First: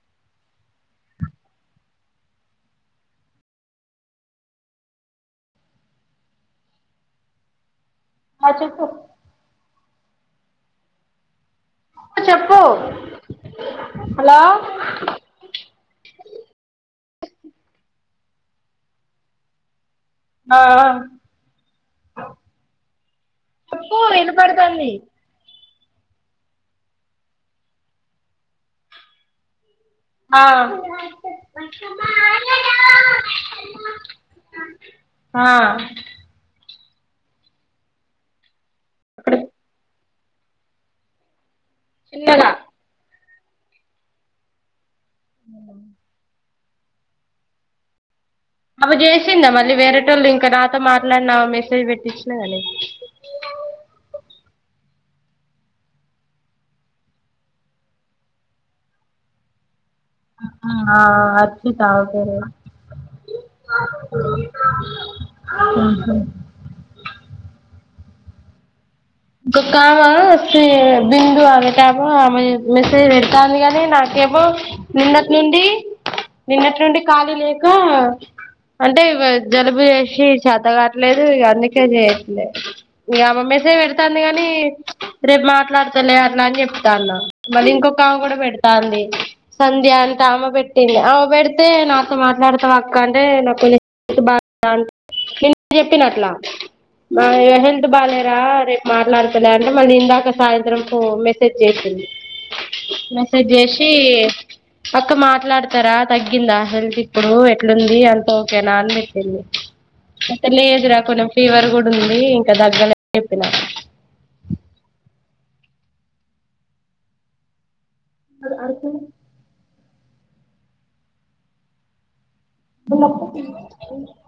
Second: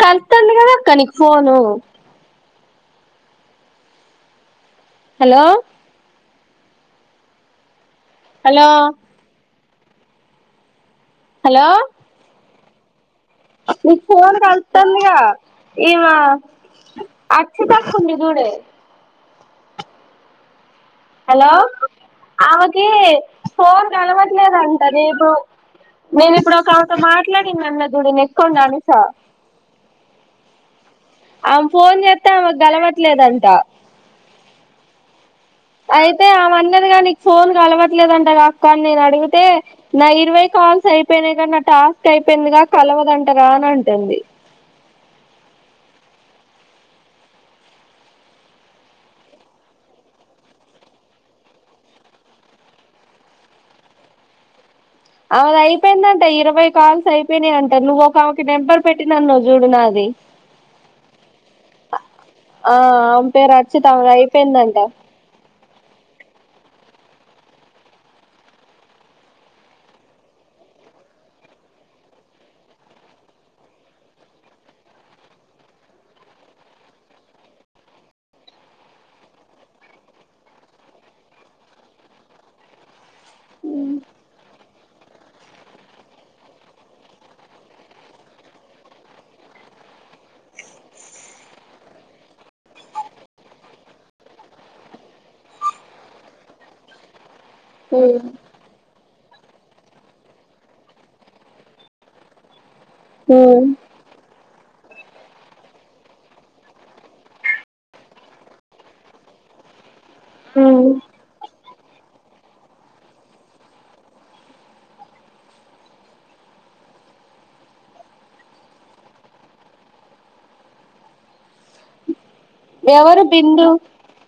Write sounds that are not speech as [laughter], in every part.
కంతండగా నాక్కనికి phone hello ఆ hello చెప్పు హలో చెప్పు నీ ఫోన్ హలో కలుతుాందిగా ఈమ అచ్చి తకుంది చూడే ఆ హలో ఆమెకి ఫోర్ చెప్పు కలవట్లేదంట వినపడుతుంది రేపు నేను ఇప్పుడు ఒక ఆమెతో మాట్లాడింది అన్నా చూడు నాకొండ అనేశా ఆ ఆమె ఫోన్ చేస్తే ఆమెకు గలవాట్లేదంటా ఆ అయితే ఆమె దిగా [unintelligible] నీకు ఫోన్ కలవట్లేదంటగా కొన్ని ఇప్పుడు అడిగితే నా ఇరవై కాల్స్ అయిపోయినాయి కదా టాస్క్ చిన్నగా అయిపోయింది గా కలవదంట రాన అంటుంది అ [inaudible] అవ చేసిందా మళ్ళీ వేరేటోళ్ళు ఇంకా నాతో మాట్లాడిన మెసేజ్ పెట్టించిన కాని అవుది అయిపోయిందంట ఇరవై కాల్స్ అయిపోయినాయి అంట నువ్వు ఒక ఆమెకి నెంబర్ పెట్టినానన్నావుచూడు నాది హహ అర్చితన ఆ ఆమె పేరు అర్చిత ఆమెది అయిపోయిందంట ఆమె పేరు ఇంకొక్క ఆమ బిందు ఆమెటమ ఆమె మెసేజ్ పెడతాంది కాని నాకేమో నిన్నటి నుండి నిన్నటి నుండి ఖాళీ లేక అంటే జలుబు చేసి చేత్త కావట్లేదు ఇ అందుకే చేయట్లేదు ఇక ఆమె మెసేజ్ పెడ ంది [unintelligible] కాని రేపు మాట్లాడతలే అట్లా అని చెప్తా అన్నా మళ ఇంకొక ఆమె కూడా పెడతాంది సంధ్య అంటే ఆమె పెట్టింది ఆమె పెడితే నాతో మాట్లాడతా అక్క అంటే నాకు బా నే చెప్పిన అట్లా హెల్త్ బాలేరా అని మాట్లాడుతులే అంటే మళ్ళీ ఇందాక సాయంత్రం మెసేజ్ చేసింది మెసేజ్ హ్మ్ చేసి అక్క మాట్లాడతారా తగ్గిందా హెల్త్ ఇప్పుడు ఎట్లుంది అంత ఓకేనా అని పెట్టింది అ హ్మ్ లేదురా కొన్ని ఫీవర్ కూడా ఉంది ఇంకా తగ్గలేదని చెప్పినా అ అర్కు [unintelligible] న్న ఎవరు [unintelligible]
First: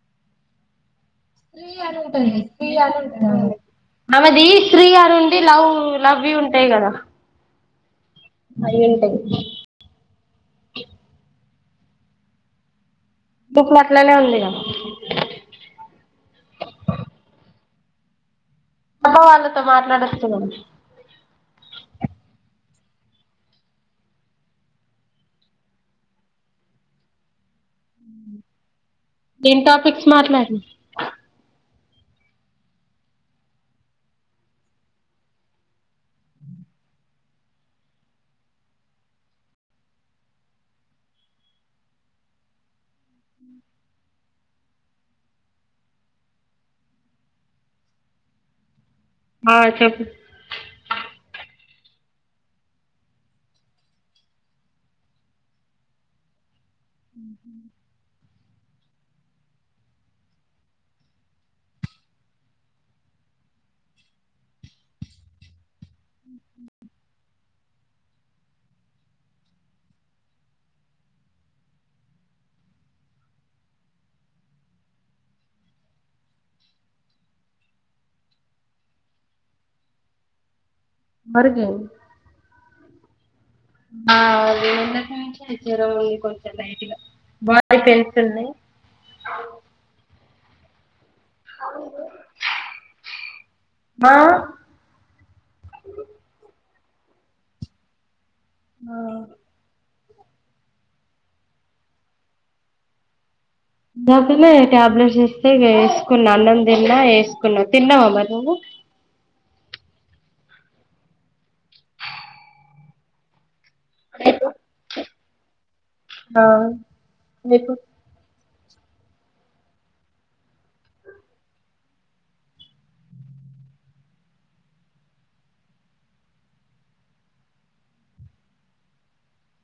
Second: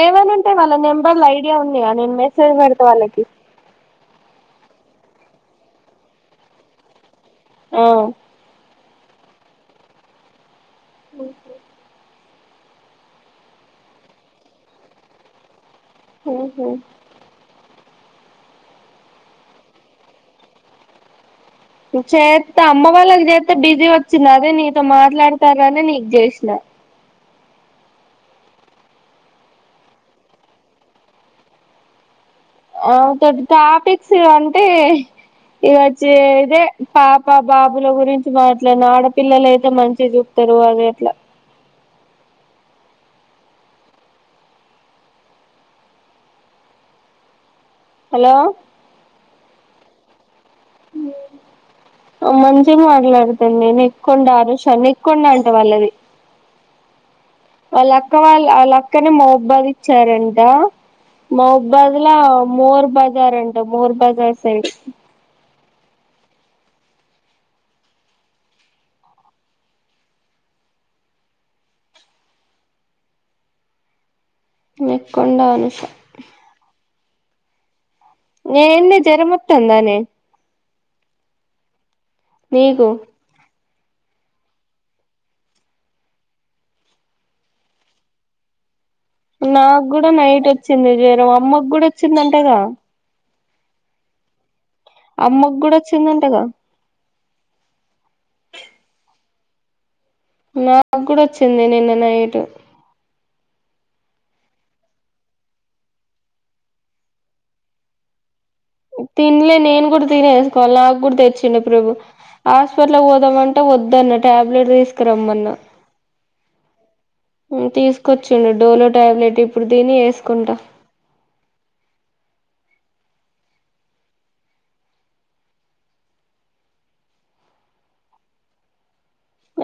ఏమైనా ఉంటాయి వాళ్ళ నంబర్లు ఇ వాల ఐడియా ఉందియా నేను మెసేజ్ పెడితే వాళ్ళకి అమెది స్త్రీ గారు ఉండి లవ్ లవ్వి ఉంటాయి కదా ఆమ్ అయి ఉంటాయి దుఃఖ [unintelligible] అట్లానే ఉందిగా హమ్ అమ్మ వాళ్ళతో మాట్లాడుస్తున్నాం చేత అమ్మ వాళ్ళకి చేత బిజీ వచ్చింది అదే నీతో మాట్లాడతార అని నీకు చేసినా ఏం టాపిక్స్ మాట్లాడిన అవుతుంది టాపిక్స్ అంటే ఇక వచ్చే ఇదే పాప బాబుల గురించి మాట్లాడిన ఆడపిల్లలు అయితే మంచిగా చూస్తారు అనీ అట్లా హలో ఆ చెప్పు మంచిగా మాట్లాడతాను నేను ఎక్కుండ ఆరుషా న ఎకుండ అంటా వాళ్ళది ఆళ్ల అక్క వాళ్ళు వాళ్ళక్కనే మహబ్బాద్ ఇచ్చారంట మహబాద్ లో మోర్ బజార్ అంట మోర్ బజార్ సైడ్ నెక్కొండ అనూష నెండె జరమత్తందానేే బర్గే మీకు ఆ నిన్నటి నుండే జరముంది కొంచెం లైట్ గా [unintelligible] నాకు కూడా నైట్ వచ్చింది వేరే అమ్మకి కూడా వచ్చిందంటగా ఆా అమ్మకు కూడా వచ్చిందంటగా ఆ నాకు కూడా వచ్చింది నిన్న నైట్ డబ్బనే టాబ్లెట్స్ ఇస్తే వేసుకున్నా అన్నం తిన్నా వేసుకున్నాం తిన్నావామ్ మే తినలే నేను కూడా తినేసుకోవాలి నాకు కూడా తెచ్చిండడి ప్రభు హాస్పిటల్కి పోదామంటే వన్న టాబ్లెట్ తీసుకుర ఆ మీకు తీసుచ్చ డోలో టాబ్లెట్ ఇప్పుడు దిని వేసుకుంటా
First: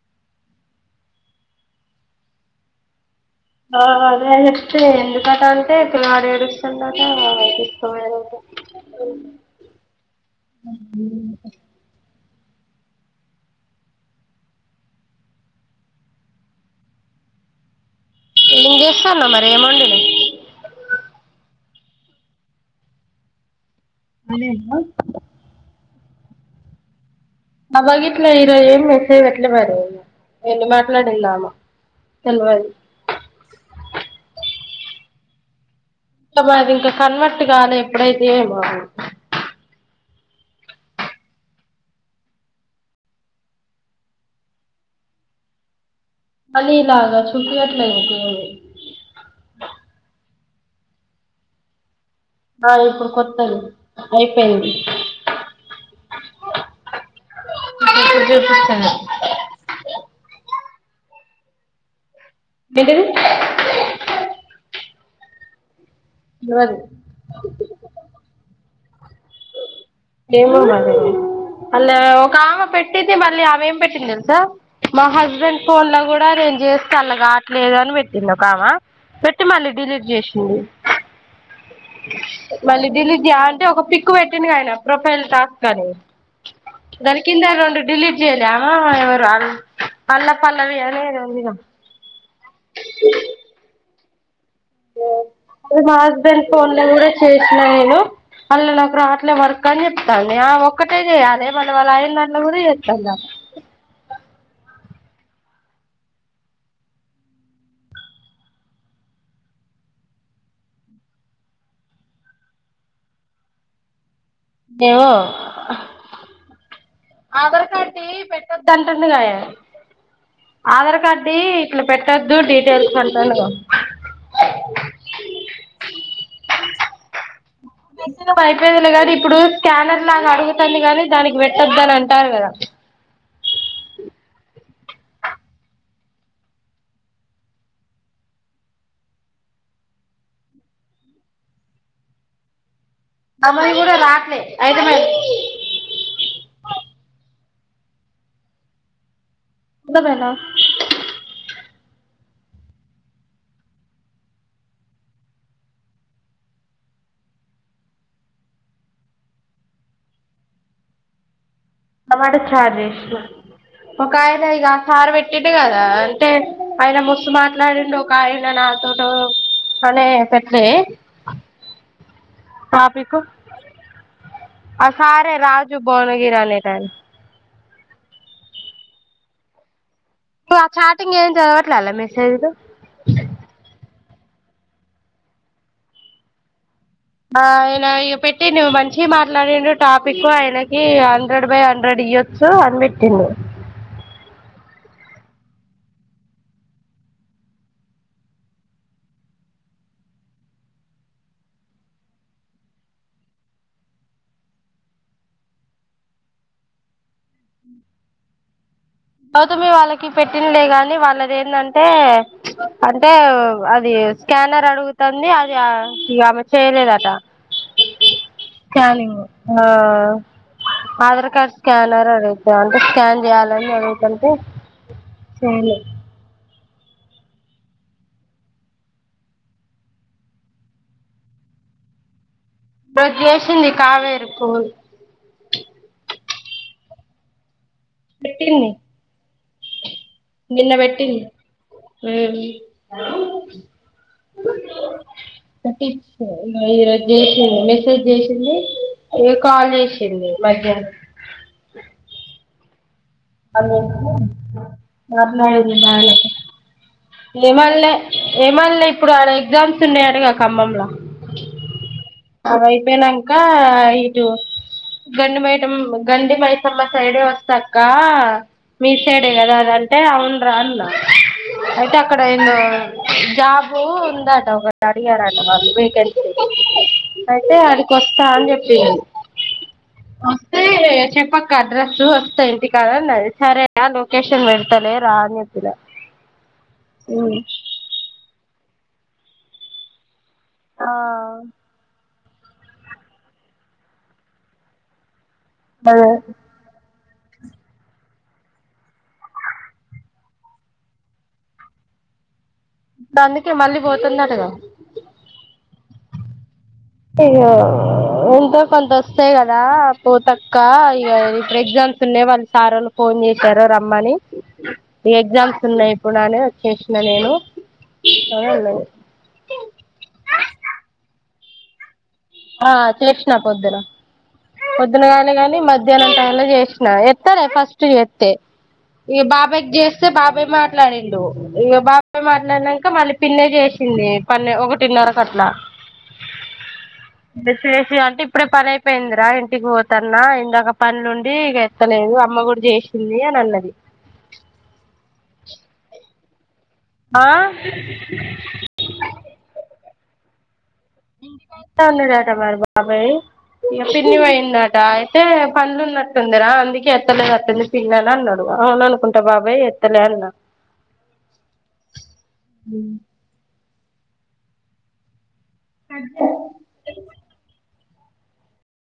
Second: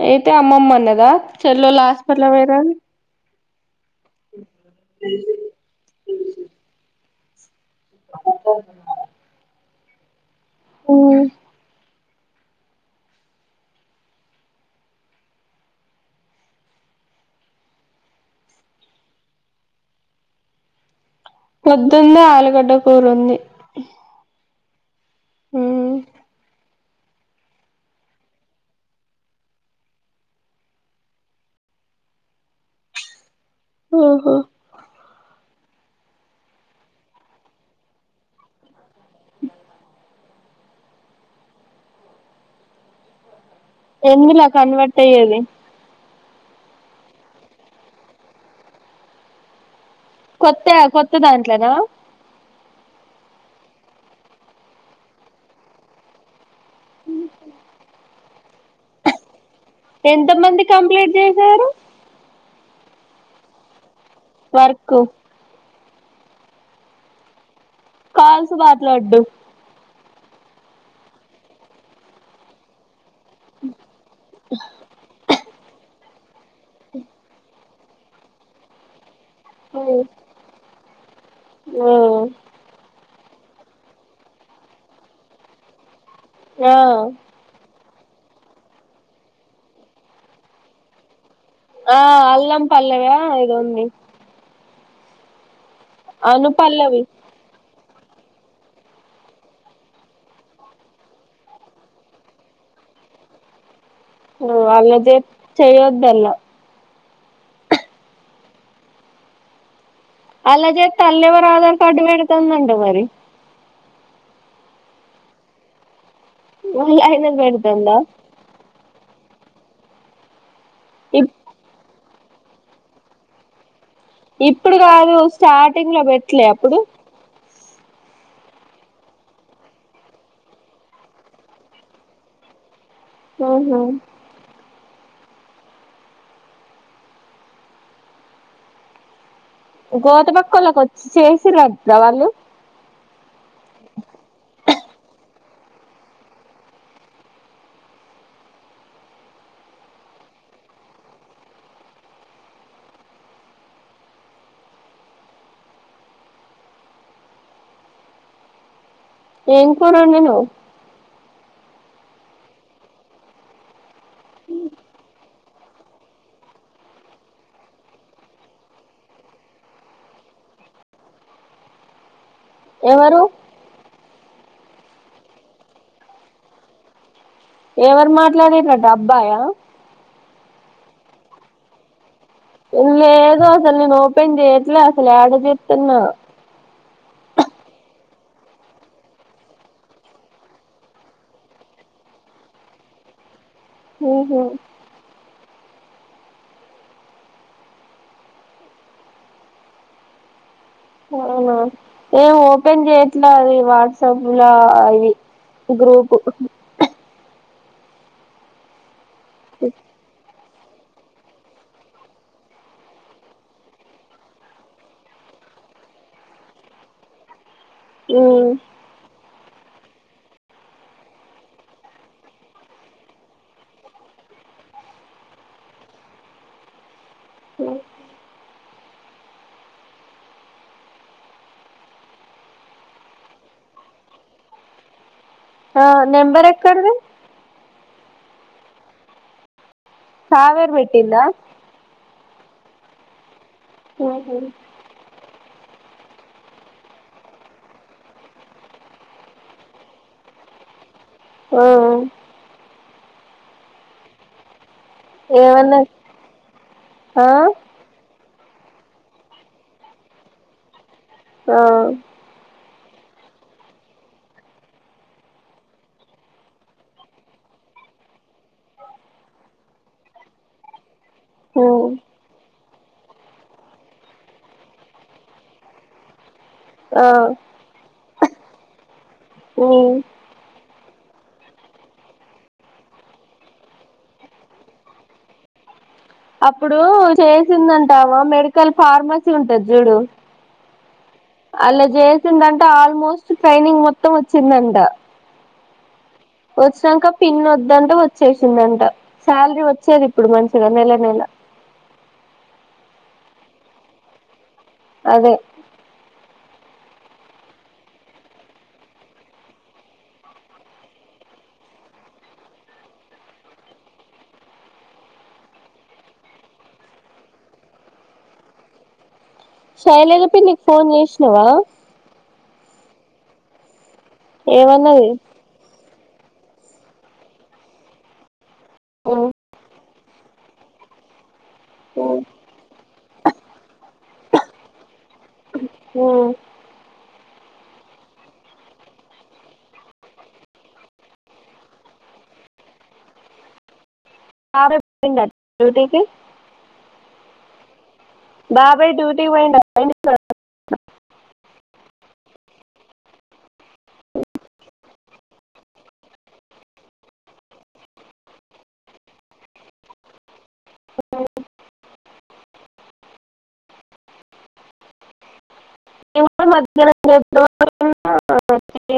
అయితే అమ్మమ్మన్నదా చెల్ళ హాస్పిటల్ వయర ఆ అదే చెప్ే ఎందుకట అంటే పిల్వాడు ఏడుస్తుంట ఆ అ అ లిషన్న మరేమౌంటడి పొద్దుంది ఆలుగడ్డ పూరుంది అ అబగ ఇట్లా ఈరోజు ఏమి మెసే్ పెట్లే మరి ఎళ మాట్లాడిందామ తెలవాల ఆఓహా ఇంకా బది ఇంకా కన్వర్ట్ కాాలి ఎప్పుడైతే బాగుదు ఎందులా కన్వర్ట్ అయ్యేది అనీలా అగా చూపి అట్లకుంది కొత్త కొత్త దాంట్లోనా ఆ ఇప్పుడు కొత్తది అయిపోయింది జ పస్తన ఎంత మంది కంప్లీట్ చేశారు వింటిది వర్కు నరి కాాల సవాతలు అడు ఏ అ ఒకమె పె పెట్టటితే మళ్ళీ అమె ఏం పెట్టింది కదసా మా హస్బెండ్ ఫన్ లో కూడా రేంజ చేస్త అల్ల కావట్లేదు పెట్టింద కామా పె మళ్ళ లీ చేసింది మళ లీ అ ఒక పిక్ పెట్టిందిడి కాయన ప్రొఫైల్ టాస్ కానే ఆ గరికిిందం డలీట్ చేయలే అమ్ ఎవరు అ అల్ల పల్లవి అనే ఆ అల్లం పల్లవా ఇదోంది మా హస్బెండ్ ఫోన్ లో అనుపల్లవి కూడా చేసినా నేను పల్ల న ఒకరు అట్లే వర్క్ అని చెప్తాంది ఆ ఒక్కటే చేయాలి వాళ్ళ వాళ్ళ అయిన నళ్లు గు చేస్తాంది అలాదే చేయొదల అలాజే తల్వర్ ఆధార్ కార్డు మేడుకనుండ మరి నేవు వాళ్ళ ఆయనది ఆధార్ పెడుతుందా కార్డ్ పెట్టొదు అంటుంది ఆధార్ కార్డు ఇట్లా పెట్ట కదుూ డిటెయిల్స్ కంటను ఇట్లే అప్పుడు చ్చ అయిపోయిదలే కదు ఇప్పుడు స్కానర్ లాగా అడుగుతుంది గాని దానికి పెట్టొద్ద అని అంటారు కదా ఆహా గోతపక్కళకి వచ్చి చేసి రాద్ద వాళ్ళు మఊ రాట్లే అయితే మరి ఉండకు పోయినా ఏం కూర వండినావ్ టమాటా చార్ జేసినా ఒక ఆయన ఇక ఆ కార్ పెట్టిండు కదా అంటే ఆయన మస్తు మాట్లాడిండు ఒక ఆయన నాతోటు అనే పెట్టలే పాపికు ఎవరు ఆ సారే రాజు భువనగిరి అనేటాయన ఎవరు మాట్లాడిర్రు అట అబ్బాయా ఆ చాటింగ్ ఏం చదవట్లే ఆళ్ల మే ఇల్లేదు అసలు నేను నో ఓపెన్ చెయ్యట్లే అసలేడజెట్టున్న మా ఆయన ఇక పెట్టిండు మంచి మాట్లాడిండు టాపిక్ ఆయనకి హండ్రెడ్ బై హండ్రెడ్ ఇయ్యొచ్చు అని పెట్టిండు హుహు అవునా ఏం ఓపెన్ చేయట్లే అది వాట్సాప్ లో ఇవి గ్రూపు అవుతే మీ వాళ్ళకి పెట్ ట్టిన్లే కాని వాళ్ళది ఏంటంటే అంటే అది స్కానర్ అడుగుతుంది అది ఆ ఇగా ఆమె చేయలేదంట కాలింగూ ఆ ఆధార్ కార్డ్ స్కానర్ అడుగుతాం అంటే స్కాన్ చేయాలని అడు ంటే చెయ్యలే అ నాది జేషింది కావేరు కు ఆ నెంబర్ ఎక్కడిది పెట్టింది కావేరు నిన్న పెట్టింది పెట్టిందా ఉమ్ హుహు టి ఈరోజు చేషింది మెసేజ్ చేషింది కాల్ చేషింది మధ్య హో మర్ నాడ ఏమన్నా నాళ్లకి ఆ ఏం అన్లే ఏం అన్లే ఇప్పుడు ఆడ ఎగ్జామ్స్ ఉన్నాయాటగా ఖమ్మంలా ఆ అది అయ్యిపోయినక ఇటు గండి మైటమ్ గండి మైసమ్మ సైడే వస్తక్క మీ సైడే కదా అని అంటే అవును రా అన్నా అయితే అక్కడ ఏందో జాబ్బు ఉందట ఒకరు అడిగారట ఆ అయితే ఆడికి వస్తా అని చెప్పింది వస్తే చెప్పక్క అడ్రెస్సు వస్తా ఇంటి కాడ అన్నది సరేనే లోకేషన్ పెడతనే రా అని చెప్పినా అప్పుడు చేసిందంటామా మేడి కల్ ఫార్మసీ ఉంటాది చూడు. ఆ అలా జేస్తే. వచ్చిందంటే ఆల్మోస్ట్ ట్రైనింగ్ మొత్తం వచ్చిందట. బా వచ్చాక పిన్ని వద్దంట వచ్చేసిందంట శాలరీ వచ్చేది ఇప్పుడు మంచిగా నెల నెల దందుకే మళ్ళీ పోతుందటగా అదే ఇక ఎంతో కొంత వస్తాయి కదా పోత అక్క ఇక ఇప్పుడు ఎగ్జామ్స్ ఉన్నాయి వాళ్ళు సార్ వాళ్ళు ఫోన్ చేసారు రమ్మని ఇక ఎగ్జామ్స్ ఉన్నాయి ఇప్పుడు అని వచ్చేసిన నేను అని అన్నది శైలేజ పన్ని కి ఫోన్ చేసిన్నవా ఆహా చేసిన పొద్దున్నే ఏమన్నది పొద్దునగానే గాని మధ్యాహ్నం మధ్యాహ్నంత కలా చేసిన ఎత్తాలే ఫస్ట్ చేస్తే ఈగ బాబాయ్ కి చే చేస్తే బాబాయ్ మాట్లాడిండు ఇగ బాబాయ్ మాట్లాడినాక మళ్ళీ పిన్నే చేసింది పన్నె ఒకటిన్నరకట్లా హ్మ్ చేసి అంటే ఇప్పుడే పని అయిపోయిందిరా ఇంటికి పోతున్నా ఇందాక పనులుండి ఇగ ఎత్తలేదు అమ్మ కూడా చేసింది అని అన్నది టికి డ్యూటీకి ఆహా ఆ సార్ ఇంస్తాన్నాడట మరి బాబాయ్ ఇక పిన్ని పోయిందట అయితే పంలు ఉన్నట్టుందిరా అందుకే ఎత్తలేదు అస్తుంది పిన్నా అని అన్నాడు అవున అనుకుంటా బాబాయ్ ఎత్తలే అన్నాడు మధ్యాహ్నం హు [unintelligible]